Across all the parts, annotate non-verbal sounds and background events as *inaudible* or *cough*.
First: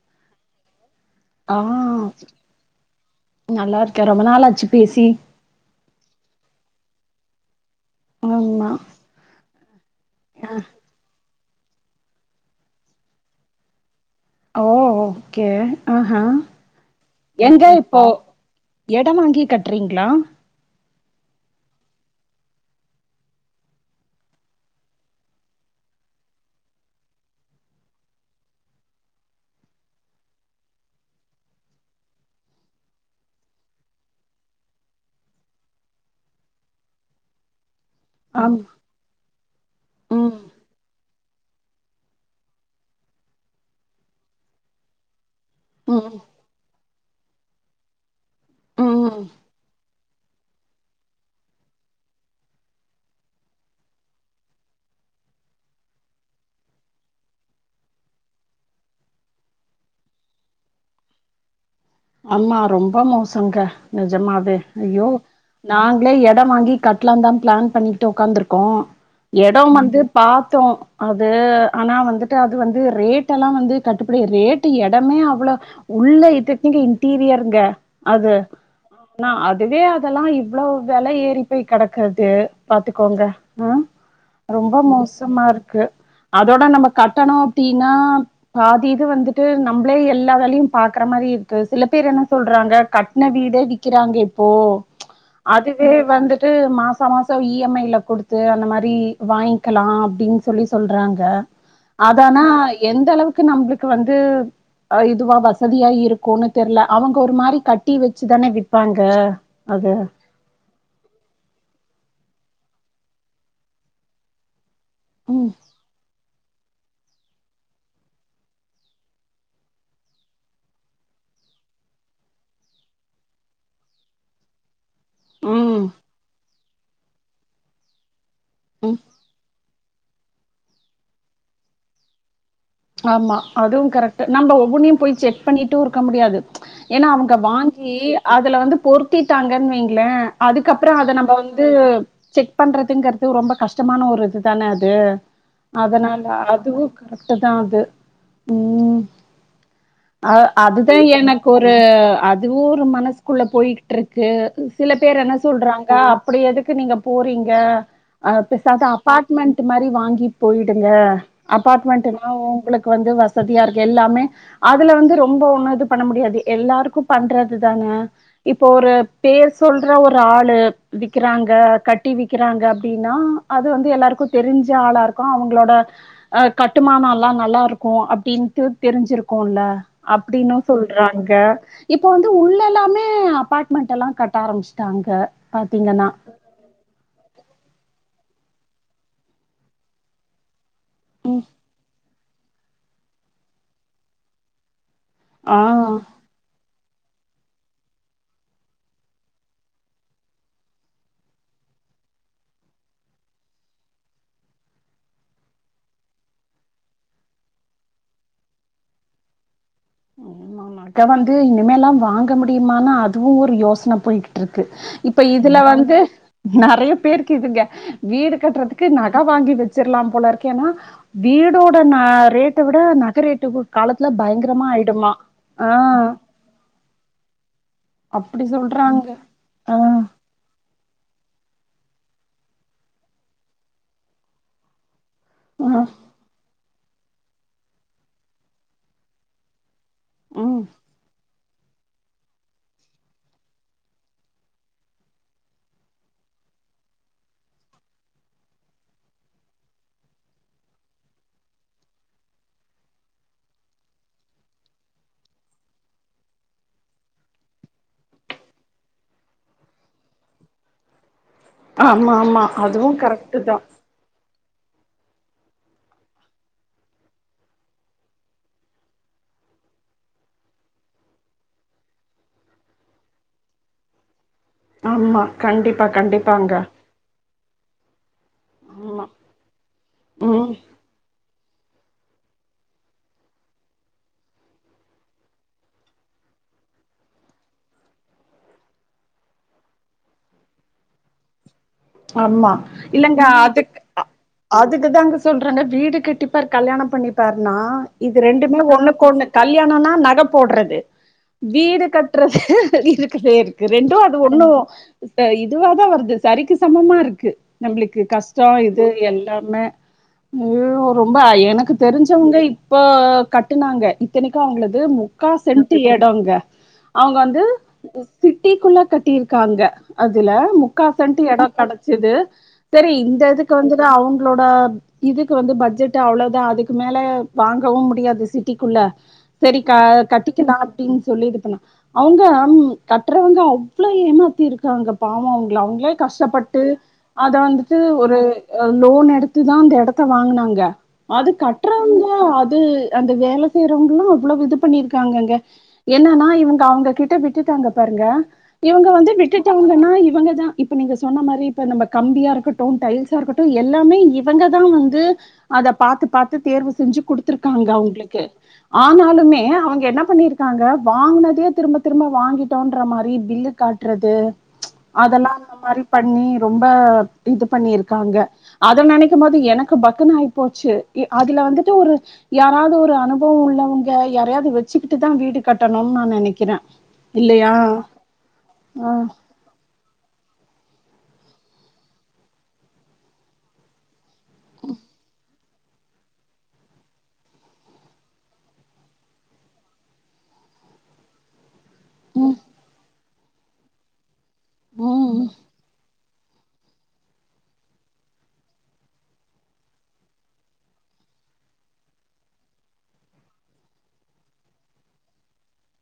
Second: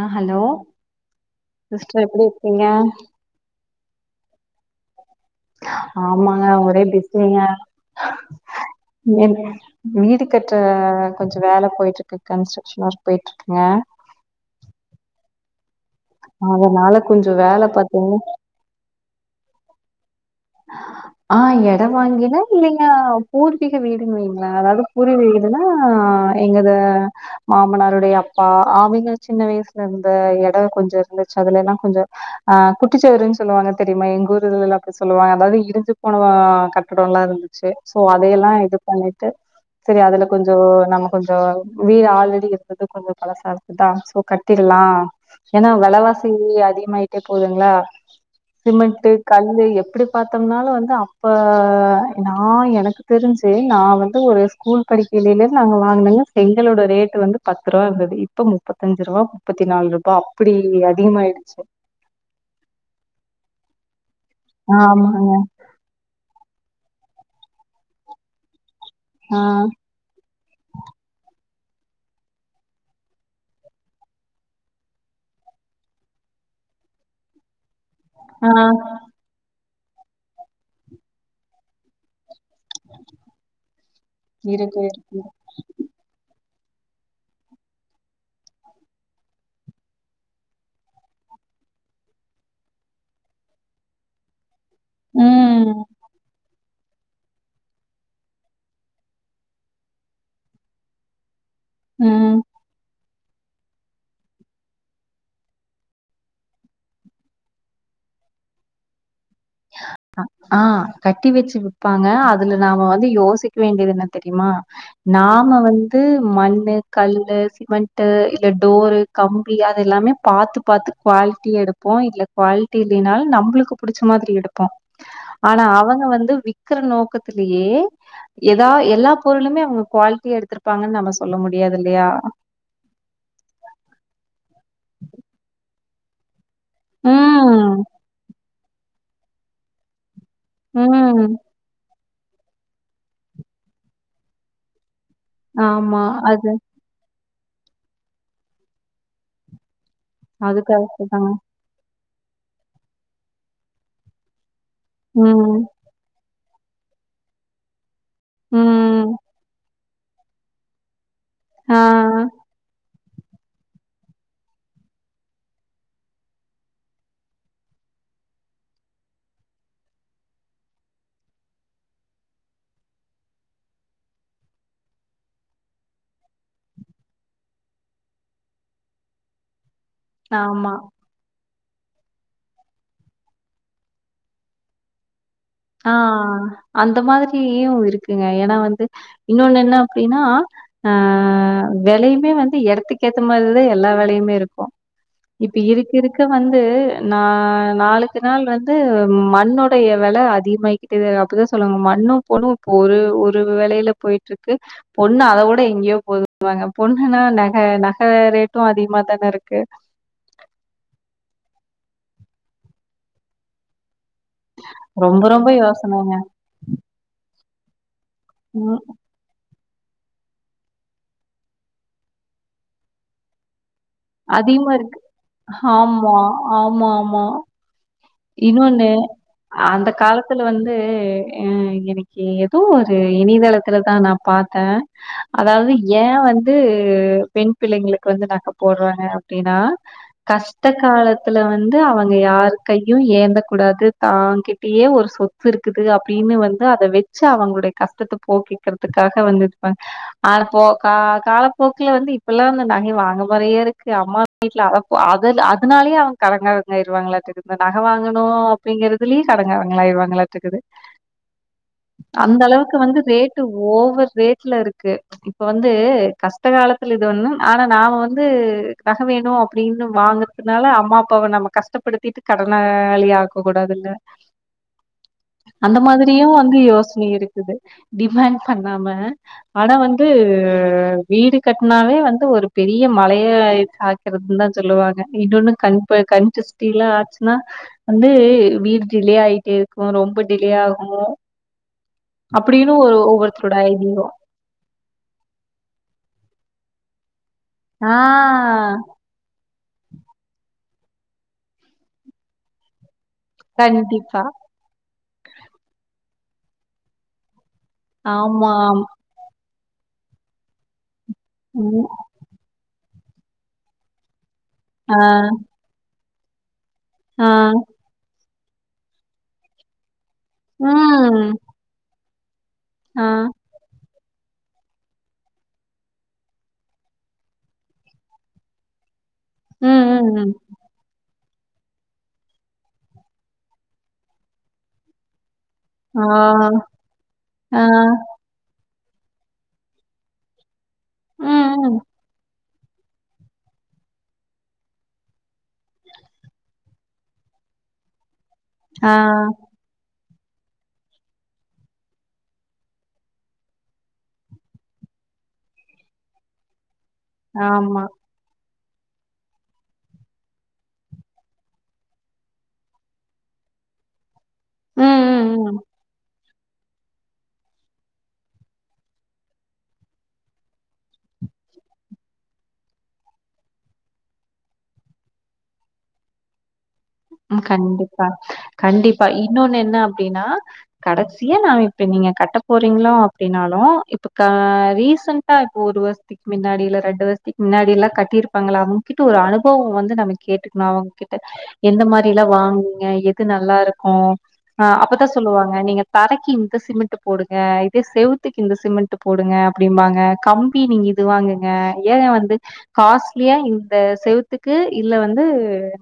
அஹ ஹலோ ஆ சிஸ்டர் எப்டி இருக்கீங்க நல்லா இருக்க ரொம்ப நாளாச்சு பேசி ஆமாங்க ஒரே பிசிங்க ஆமா என் வீடு கற்ற ஆ கொஞ்சோ வேல போயிட்டுருக்கு கன்ஸ்ட்ரக்க்ஷன் ஒர்க் போயிட்டுருக்குங்க ஓ ஓகே ஆஹ, அதனால கொஞ்சோ வேல எங்க இப்போ பாத்தீங் எடம் வாங்கி கட்டுறீங்களா ஆ எடம் வாங்கினா இல்லைங்க பூர்வீக வீடுன் வைங்களே அதாது பூர்வீ வீடுனா எங்கது மாமனாருடைய அப்பா அவங்க சின்ன வயசுல இருந்த எடோ கொஞ்சோ இருந்துச்சு அதுல எல்லாம் கொஞ்சோ ஆ குட்டிச்செவருன் சொல்லுவாங்க தெரியுமா எங்கூரு இதுலலா அப்டி சொ சொல்லுவாங்க அதாது இடிஞ்சு போன கட்டடோலா இருந்துச்சு சோ அதைய எல்லாம் ஆம் இது பண்ணிட்டு சரி அதுல ம் கொஞ்சோ நம்ம கொஞ்சோ வீடு ஆல்ரெடி இருந்தது கொஞ்சோ பழசா இருந்ததா சோ கட்டிடலா ஏனா ம் வெலவாசி அதிகமாயிட்டே போதுங்ளா ம் சிமெண்ட்டு கல்லு எப் எப்டி பாத்தம்னாலு வந்து அப்ப நா எனக்கு தெரிஞ்சு நா வந்து ஒரு ஸ் ஸ்கூல் படிக்கையிலல நாங்க வாங்கினனங்க செங்களோட ரேட்டு வந்து பத்து ரூபா இருந்தது இப்ப முப்பத்தஞ்சு ரூபா முப்பத்தி நாலு ரூபா அப்டி அதிகமாயிடுச்ச அமா ரொம்ப மோசங்க நிஜமாவே ஐயோ ஆமாங்க நாங்களே எடம் வாங்கி கட்லாந் தான் பிளான் பண்ணிகிட்டு உ்காந்துருக்கோம் ஆ எடம் வந்து பாத்தோ அது ஆனா வந்துட்டு அது வந்து ரேட் எல்லாம் வந்து கட்டுப்படி ரேட்டு எடமே அவ்வளோ உள்ள இது நீங்க இன்டீரியருங்க அது ஆ னா அதுவே அதெல்லாம் இவ்லோ வெல ஏறி போய் கடக்கறது பாத்துக்கோங்க ம் ரொம்ப இருக்கு இருக்கு மோசமா இருக்கு அதோட நம்ம கட்டணும் அப்டினா பாதி இது வந்துட்டு நம்பளே எல்லா வேலையு பாக்குற மாரி இருக் கு சில பேர் என்ன சொல்றாங்க கட்ன வீடே விக்கிறாங்க இப்போ ம் அதுவே வந்து து மாச மாசம் இஎம்ஐல கொடுத்து அந்த மாரி வாயிங்கலாம் அப்டின் சொல்லி சொல்றாங்க ம் அதானா எந்த அளவுக்கு நம்மளுக்கு வந்து இதுவா வசதியா இருக் கோனு தெர்ல அவங்க ஒரு மாரி கட்டி வச்சுதான விப்பாங்க அது அ ஆ கட்டி வெச்சு விப்பாங்க அதுல நாம வந்து யோசிக்க வேண்டியது என்ன தெரியுமா ம் நாம வந்து மண்ணு கல்லு சிமெண்ட்டு இல்ல டோரு கம்பி அது எல்லாமே பாத்து பாத்து குவாலிட்டியா எடுப் போ இல்ல குவாலிட்டி இல்லைனாலும் நம்மளுக்கு புடிச்ச மாதிரி எடுப்போம் ஆனா ம் அவங்க வந்து விக்கற நோக்கத்தலயே எதா ம். எல்லா பொருளுமே அவ்ங்க குவாலிட்டியா எடுத்திருப்பாங்கன் நம்ம சொல்ல முடியாது இல்லையா ஆமா அதுவும் கரெக்ட் நம்ப ஒவ்வொன்னையும் போய் செக் பண்ணிட்டும் இருக்க முடியாது ஏனா அவுங்க ம். வாங்கி அதுல வந்து பொருத்திட்டாங்கன் வைங்களே அதுக்கப்றோ அத நம்ப ம். வந் ந்து செக் பண்றதுங்குறது ரொம்ப கஷ்டமான ஒரு இதுதான அது ஆமா. அதனால அது அதுவும் கரெக்ட் தான் அது ம் அ அது கரெக்ட்டு அதுதான் தாங்க. எனக்கு ஒரு ரு அதுவும் ஒரு மனசுக்குள்ள போயிகிட்டுருக்கு சில பேர் என்ன ம். சொல்றாங் ஆ அப்டி எதுக்கு நீங்க போட்ரிங்க ஆ பேசாது ம். அபார்ட்மெண்ட் மாரி வாங்கி போயிடுங்க ஆ. அபார்ட்மெண்ட்னா ஒங்களுக்கு வந்து வசதியாருக்கு எல்லாமே அதுல வந்து ரொம்ப ஒன்னு இது பண்ண முடியாது எல்லாருக்கு பண்றது தான இப்போ ஒரு பேர் சொல்ற ஒரு ஆளு விக்கிறாங்க கட்டி விக்கிறாங்க அப்டின்னா அது வந்து எல்லாருக்கு தெரிஞ்ச ஆளாருக்கு அவுங்களோட அ கட்டுமான எல்லா நல்லாருக்கு அப்டின்ட்டு தெரிஞ்சிருக்குல அப்டினு ஆமா. சொல்றாங் ங்க இப்ப வந்து உள்ளல்லாமே அபாட்மெண்ட்டெல்லா கட்ட ஆரம்பிச்சட்டாங்க ஆ அந்த மாரியு இருக்குங்க ஏனா வந்து இன்னொன்னு என்ன அப்டினா ஆ வெலையுமே வந்து எடத்துக்கு ஏத்த மாதிரிதா எல்லா வெலையுமே இருக்கோ இப்டி இருக்க ஆஹ் இருக்க வந்து நா நாளுக்கு நாள் வந்து மண்ணுடைய வெல அதிகமாகிக்கிட்டே அப்பதா சொல்லுாங்க மண்ணு பொண்ணு இப்ப ஒரு ஒரு வெலையில போயிட்டுருக்கு பொண்ணு அத விட எங்கயோ போதுனுவாங்க பொண்ணுன்னா நக நக ரேட்டும் அதிகமா தான இருக்கு ம் நக வந்து இனிமேலா வாங்க முடியுமா அதுவு ஒரு யோசன போய் ட்டுருக்கு இப்ப ரொம்ப ரொம்ப இதுல வந்து யோசனைங்க. நறையா பேருக்கு இதுங்க வீடு ம் கட்டுறதுக்கு நா க வாங்கி வச்சிறலா போலருக்கேனா வீடோட நா ரேட்ட விட நக ரேட்டு போ காலத் நல்லா பயங்கரமா அதிகமா ஆயிடுமா ஆஹ் ஆமா ஆமா ஆமா அப்படி இன்னொன்னு சொல்றாங்க ஆஹ் அந்த கால த்துல வந்து அ என்னைக்கி எதோ ஒரு இணையதளத்துல தா நா பாத்தே அதாவது ஆஹ் ஏ வந்து பெண் பிள்ளைங்களுக்கு வந்து நக போட்றாங்க அப்டின்னா உம் கஷ்ட காலத் இதுல வந்து அவுங்க யார் கையு ஏந்தக்க கூடாது தாங்கிட்டயே ஒரு சொத் து இருக்குது அப்டின்னு வந்து அத வச்சு அவுங்களுடைய கஷ்டத்த போகிக்கிறதுக்காக வந்துருப்பாங்க அட போக்கா காலப்போக்குல வந்து இப்பல்லா வந்து நகைய வாங்க முறையா இருக்கு அம்மா வீட்ல அ அத அதனாலயே அவுங்க கடங்காரங்களாயிட்டிருக்குது இந்த நக வாங்கணு அப்டிங்கிறதுலயே *unintelligible* ஆமா ஆமா அந்தளவுக்கு அதுவும் வந்து கரெக்ட் ரேட்டு தான் ஓவர் ரேட் த்துல இருக்கு இப்ப வந்து கஷ்ட காலத்துல இது ஒன்னு ஆனா நாம வந்து வந்து நக வேணு அப்டின்னு வாங்கறதுனால அம்மா அப்பாவ நம்ம கஷ்டப்படுத்திட் கடனாளி ஆக்க கூடாதில்ல ஆமா கண்டிப்பா கண்டிப்பாங்க யோசன இருக்குது டிமாண்ட் பண்ணாம ஆமா ஆனா வந்து ம் வீடு கட்னாவே வந்து ஒரு பெரி பெரிய மலைய சாய்க்குறதுன்னு தா சொல்லுவாங்க இன்னொன்னு கண்ப கண் திஸ்டிலா ஆச்சுன்னா வந்து வீட்டிலே ஆயிட்டேருக்கும் ரொம்ப டிலே ஆகு ஆமா அப்டின்னு ஒரு இல்லங்க ஒவ்வொருத்தரோட அதுக் அ ஐடியோ அதுக்கு தாங்க சொல்றாங்க வீடு கட்டிப்பாரு கல்யாண பண்ணிப்பாருனா ஆ இது ரெண்டு ஒன்னு ஒன்னுக்கு ஒன்னு கல்யாணன்னா நக போட்றது வீடு கட்டுறது இருக் க்கவே இருக்குது ரெண்டு அது கண்டிப்பா ஒன்னு இப்ப இதுவாதா வருது சரிக்கி சமமா இருக்கு நம்மளுக்கு கஷ்ட ஆமாம். இது எல்லாமே முழு ரொம்ப எனக்கு ம். தெரிஞ்சு வங்க இப்ப கட்டுனாங்க இத்தனைக்கு அவங்களது ஆ, முக்கா சென்ட்டு எடங்க அவுங்க ஆ, வந்து சிட்டிக்குள்ள கட்டியிருக்காங்க அதுல முக்கா சென்ட்டு ம். எடோ ஞ்சது செரி ஆ, இந்த இதுக்கு வந்துதா அவுங்களோட இதுக்கு வந்து பட்ஜெட் அவ்ளோ தா அதுக்கு மேல வாங்கவு முடியாது சிட்டிக்குள்ள ம், சரிக்கா ம், ம். கட்டிக்கலா அப்டின்னு சொல்லி இதுப்பண்ண அவுங்க அம் கட்றவங்க அவ்ளோ ஏமாத்திருக்காங்க பாவ அவுங்கள அவுங் ஏ ஆ, கஷ்டப்பட்டு அத ஆ, வந்துட்டு ஒரு அ லோன் எடுத்துதா அந்த எடத்த வாங்கனாங்க அது ம், ம். கட்றவுங்க அது அந்த வேல செய்றவங்கலு அவ்ளோவ் இது பண்ணியிருக்காங்கங்க என்னானா இவுங்க அவுங்க கிட்ட விட்டுட்டாங்க பாருங்க இவங்க ஆ, வந்து விட்டுட்டவங்கனா இவங்கதா இப்ப நீங்க சொன்ன மாத் இப்ப நம்ப கம்பியா இருக்கட்டு டைல்ஸா இருக்கட்டு எல்லாமே இவங்கதா வந்து அத பாத்து பாத்து தேர்வு செஞ்சு குடுத்துருக்காங்க ஆமா. அவ்ங்ளுக்கு ஆனாலுமே அவங்க என்ன பண்ணிருக்காங்க வாங்கனதையே திரும்ப திரும்ப வாங்கிடோன்ற மாரி பில்லு காட்றது ம், அதல்லா ம், ம். அந்த மாரி பண்ணி ரொம்ப இது பண்ணிருக்காங்க அத நெனைக்கும் போது எனக்கு பக்குனு ஆயிப்போச்சு இ அதுல வந்துட்டு ஒரு யாராது ஒரு அனுபோவம் உள்ளவங்க யாரையாது வெச்சுக்கிட்டு தா வீடு கட்டணும் நா நெனைக்கிற ம் கண்டிப்பா கண்டிப்பா இ இன்னொன்னு என்ன அப்டின்னா கடைசியா நாம இப்ப நீங்க கட்ட போறீங்களோ அப்டின்னாலு இப் இப்ப கா ரீசென்டா இப்போ ஒரு வருஷத் திக் மின்னாடில ரெண்டு வருஷத்திக் மின்னாடி எல்லா கட்டி இருப்பாங்கள அவுங் கிட்ட ஒரு அனுபவோ வந்து நாம கேட்டுக்ணு அவங் கிட் எந்த மாரில்லா ம் வாங்குவீங்க எது நல்லாருக்கும் ஆ அப்பதா ம் சொல்லுவாங்க நீங்க தரைக்கி இந்த சிமெண்ட்டு போடுங்க இதே செவுத்துக்கு இந்த சிமெண்ட் போடுங்க அப்டிம்பாங்க கம்பி நீங்க இது வாங்குங்க ஏ வந்து காஸ்ட்லியா இந்த செவுத்துக்கு இல்ல வந்து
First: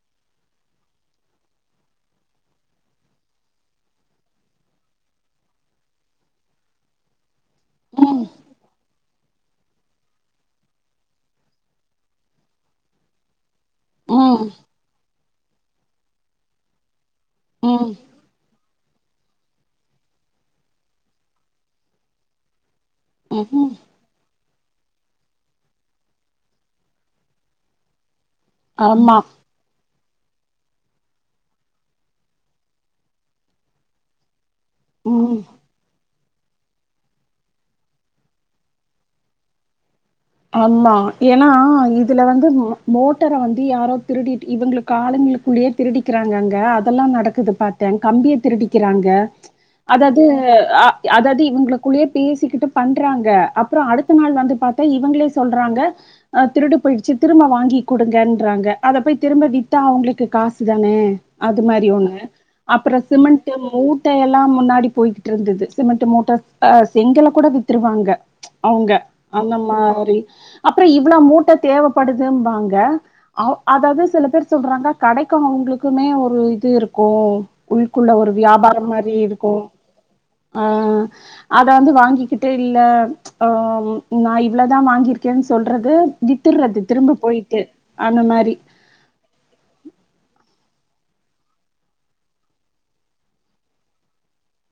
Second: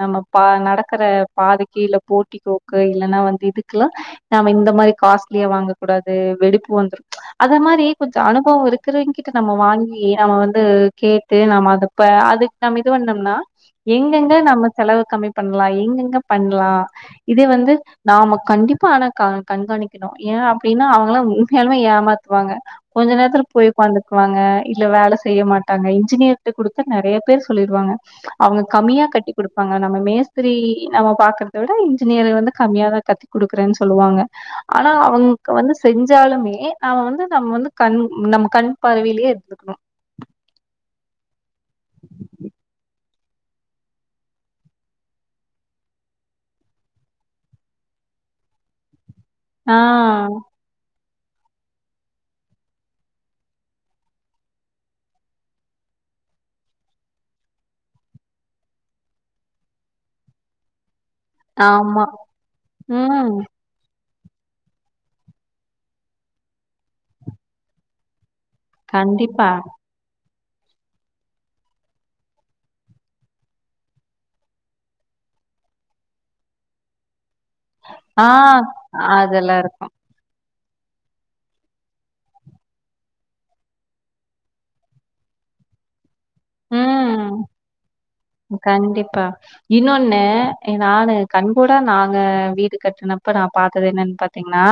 நம்ம பா நடக்கற பாதைகீல்ல போர்ட்டிக்கோக்கு இல்லன்னா வந்து இதுக்லா நாம இந்த மாரி காஸ்ட்லியா வாங்க கூடாது வெடிப்பு வந்துரு அத மாரி கொஞ்ச ம் அனுபவோம் இருக்கறங்கிட் *unintelligible* நம்ம வாங்கி அவன் வந்து கேட்டு நாம அதப்ப அதுக் நம்ம இது பண்ணோம்னா எங்கெங்க ம் நம்ம செலவு கம்மி பண்லா எங்கெங்க பண்லா இதே வந்து நாம கண்டிப்பா ஆன கா கண்காணிக்கணும் ஏ அப்டின்னா அவங்களா உண்மையாளுமே ஏமாத்துவாங்க கொஞ்ச நேரத்துல ம் போய் ம் ஒக்காந் வாங்க இல்ல வேல செய்ய மாட்டாங்க இன்ஜினியர்ட்ட குடுத்த நெறைய பேர் சொல்லிருவாங்க அவுங்க கம்மியா ஆமா கட்டி குடுக் ப நம்ம மேஸ்திரி நம்ம பாக்றத விட இன்ஜினியர் வந்து கம்மியா தா கத்தி குடுக்குறேன் சொல்லுவாங்க ஆனா ம் அவ்ங்க வந்து செஞ்சாலுமே நாம வந்து நம்ம வந்து கண் நம்ம கண் பார்வைலியே இருத்துக்குணு ஆம்மா ஏன்னா இதுல வந்து மோ மோட்டர வந்து யாரோ திருடிட் இவுங்குளுக் காலுங்களுக்குள்ளயே திருடிக்கிறாங்க அங்க அதல்லா நடக்குது பாத்தே கம்பிய திருடிக்கிறாங்க ஆ அதாது ஆ அதாது இவுங்குளுக்குள்ளயே பேசிக்கிட்டு பண்றாங்க அப்பறோ அடுத்த நாள் வந்து பாத்தா இ இவ்ங்களே சொல்றாங்க அ திருடு போயிடுச்சு திரும்ப வாங்கி குடுங்கன்றாங்க அத போய் திரும்ப வித்தா அவங்களுக்கு காசு தானே அது மாரி ஆமா. ஒண்ணு அப்பறோ சிமெண்ட்டு ம் மூட்டை எல்லா முன்னாடி போய்ட்ருந்துது சிமெண்ட் மூட்ட அ செங்கல்ல கூட வித்துருவாங்க அவுங்க கண்டிப்பா. அந்த மாரி அப்பற இவ்ள மூட்ட தேவப்படுதும்பாங்க அவ் அதாவது சில பேர் சொல்றாங்க கடைக்கு அவுங்குளுக்குமே ஒரு இது இருக்கு உள்குள்ள ஆ ஒரு வியாபாரம் மாரி அதெல்லாம் இருக்கோம் இருக்கும். ஆ அத வந்து வாங்கிகிட்டு இல்ல ம் நாய் இவ்ளதா வாங்கிருக்கேன் சொல்றது வித்துட்றது திரும்ப ம். போயிட்டு அந்த மாரி கண்டிப்பா இன்னொன்னு எ நானு கண்கூட நாங்க வீடு கட்டனப்ப நா பாத்தது என்னன்னு பாத் பாத்தீங்னா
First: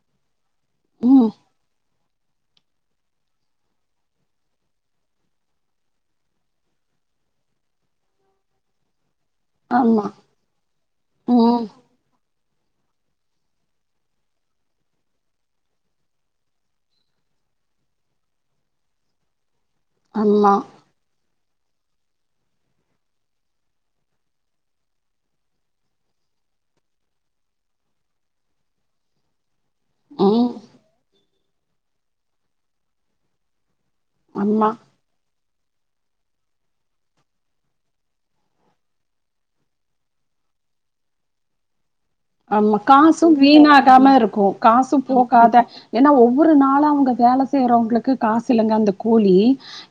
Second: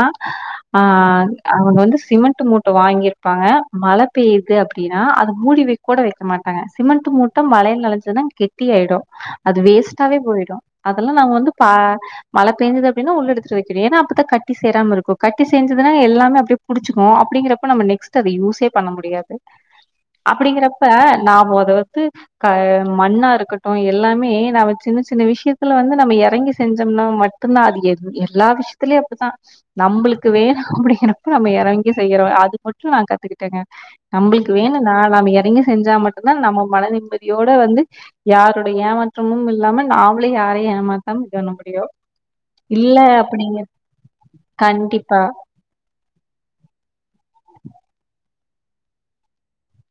ஆ ம் அவங்க வந்து சிமெண்ட் மூட்ட வாங்கிருப்பாங்க மழை பெய்யுது அப்படின்னா அது மூடி வைக்க கூட வைக்க மாட்டேங்க அ சிமெண்ட் மூட்ட மழையிள நனைஞ்சதுன கெட்டி ஆயிடும் அது ஆமா வேஸ்ட்டாவே போயிடும் அதெல்லாம் நாம வந்து ம் பா மழை பெஞ்சது அப்பிடின்னா உள்ள எடுத்து வைக்கிறே ஏன்னா அப்பத்தான் கட்டி சேராம இருக்கோ கட்டி செஞ்சதுன்னா எல்லாமே அப்படி புடிச்சுக்குவோ அப்படிங்கறப்ப நம்ம நெக்ஸ்ட் அத யூஸே பண்ண முடியாது *inaudible* அப்படிங்கறப்ப நாம அத வந்து க மண்ணா இருக்கட்டூ எல்லாமே நம்ம சின்ன சின்ன விஷயத்துல வந்து நம்ம எறங்கி செஞ்சோம்னா மட் த்ர்னா அது எத் எல்லா விஷயத்திலயும் அப்படிதா நம்மளுக்கு ம் வேணா அப்படிங்கிறப்ப நம்ம எறங்கி செய்யறோம் அது மட்டும் நா கத்துக்கிட்டேங்க நம்மளுக்கு ஆமா வேணும்னா நாம எறங்கி செஞ்சா மட்டும்தா நம்ம மன நிம்மதியோட வந்து யாருடைய ஏமாற்றமும் இல்லாம நாமளும் யாரையூ ஏமாத்தாம இது பண்ண முடியும் ஆம இல்ல காசு அப்படிங்க வீணாகாம இருக்கு காசு கண்டிப்பா போகாத ஏன்னா ஒவ்வொரு நாளூ அவங்க வேல செய்யறவங்களுக்கு காசு இல்லங்க அந்த கூலி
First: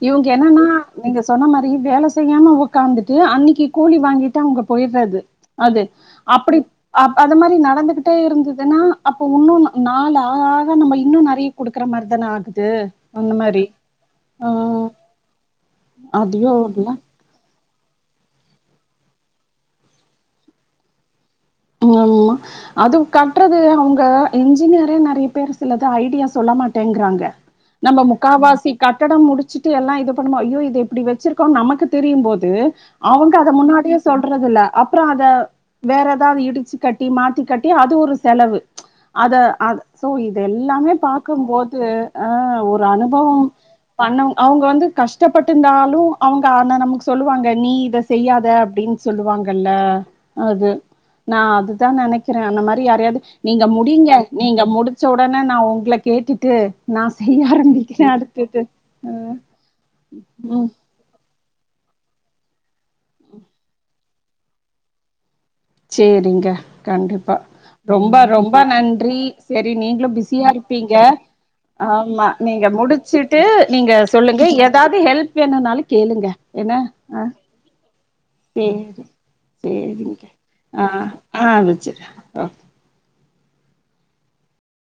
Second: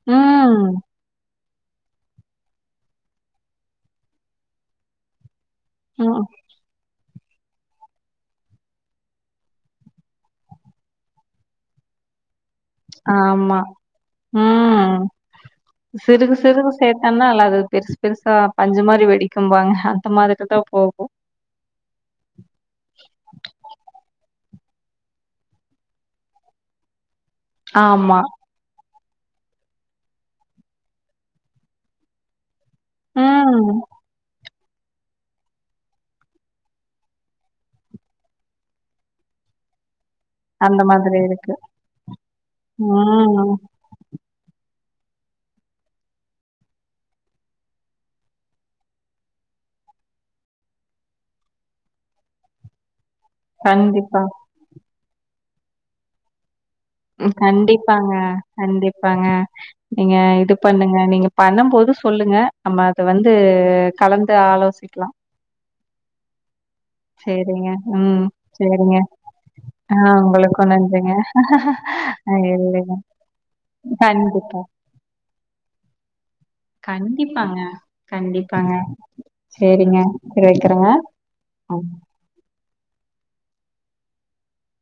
இவங்க என்னன்னா ம் நீங்க சொன்ன மாரி வேல செய்யாம உட்காந்துட்டு அன்னிக்கு கூலி வாங்கிட்டு அவங்க போயிட்றது அது ம் அப்படிப் அ அது மாதிரி நடந்துகிட்டே இருந்ததுன்னா அப்ப வுன்னு நாலு ஆ ஆக நம்ம இன்னு நிறைய குடுக்குற மாரிதான ஆகூ ஆம்மா ம் சிறுக அதையோ சிறுக அது இல்ல சேர்தான்னா அல்ல அது பெருசு பெருசா பஞ்சுமாரி வெடிக்கும்பாங்க அந்த மாதிரி தா போகு ம் மா அது கட்டுறது அவங்க இன்ஜினியர நிறைய பேர் சிலது ஐடியா சொல்ல மாட்டேங்கிறாங்க நம்ம ஆமா முக்காவாசி கட்டடம் முடிச்சிட்டு எல்லா இது பண்ணும்போது ஐயோ இது இப்படி வச்சிருக்கோ நமக்கு தெரியும் போது அவுங்க அத ம் முன்னாடியே சொல்றது இல்ல அப்புறம் அத வேறப் இதா இடிச்சு கட்டி மாத்தி கட்டி அது ஒரு செலவு அத அ சோ து அந்த எல்லாமே மாதிரி இருக்கு பாக்கும்போது ஆ ஒரு அனுபவோ ம் பண்ணவங் அவங்க வந்து கஷ்டப்பட்டுருந்தாலூ அவங்க ஆன நமக்கு சொல்லுவாங்க நீ இத செய்யாத அப்டின் சொல்லுவாங்கல்ல அது நா அதுதா நினைக்கிறே அந்த மாதிரி யாரையாது நீங்க முடிங்க கண்டிப்பா நீங்க முடு ச உடனே நா உங்களை கேட்டுட்டு நா செய்ய ஆரம்பிக்கிறே கண்டிப்பாங்க அடுத்தது கண்டிப்பாங்க நீங்க இது ம் பண்ணுங் அ நீங்க பண்ணும் போது சொல்லுங்க நம்ம அத வந்து கலந்து ஆலோசிக்கிலா சேரிங்க கண்டிப்பா சேரிங்க ரொம்ப ம் ரொம்ப சேரிங்க நன்றி சரி ஆ நீங்களும் பிஸியா உங்களுக்கு இருப்பீங்க நன்றிங்க ஆமா ஆ நீங்க இல்லைங்க முடிச்சுட்டு நீங்க சொல்லுங்க கண்டிப்பா எப் எதாவது ஹெல்ப் வேணும்னாலும் கேளுங்க என்ன ஆ கண்டிப்பாங்க கண்டிப்பாங்க சேரி சரிங்க சேரிங்க செரி வைக்கிறங்க அ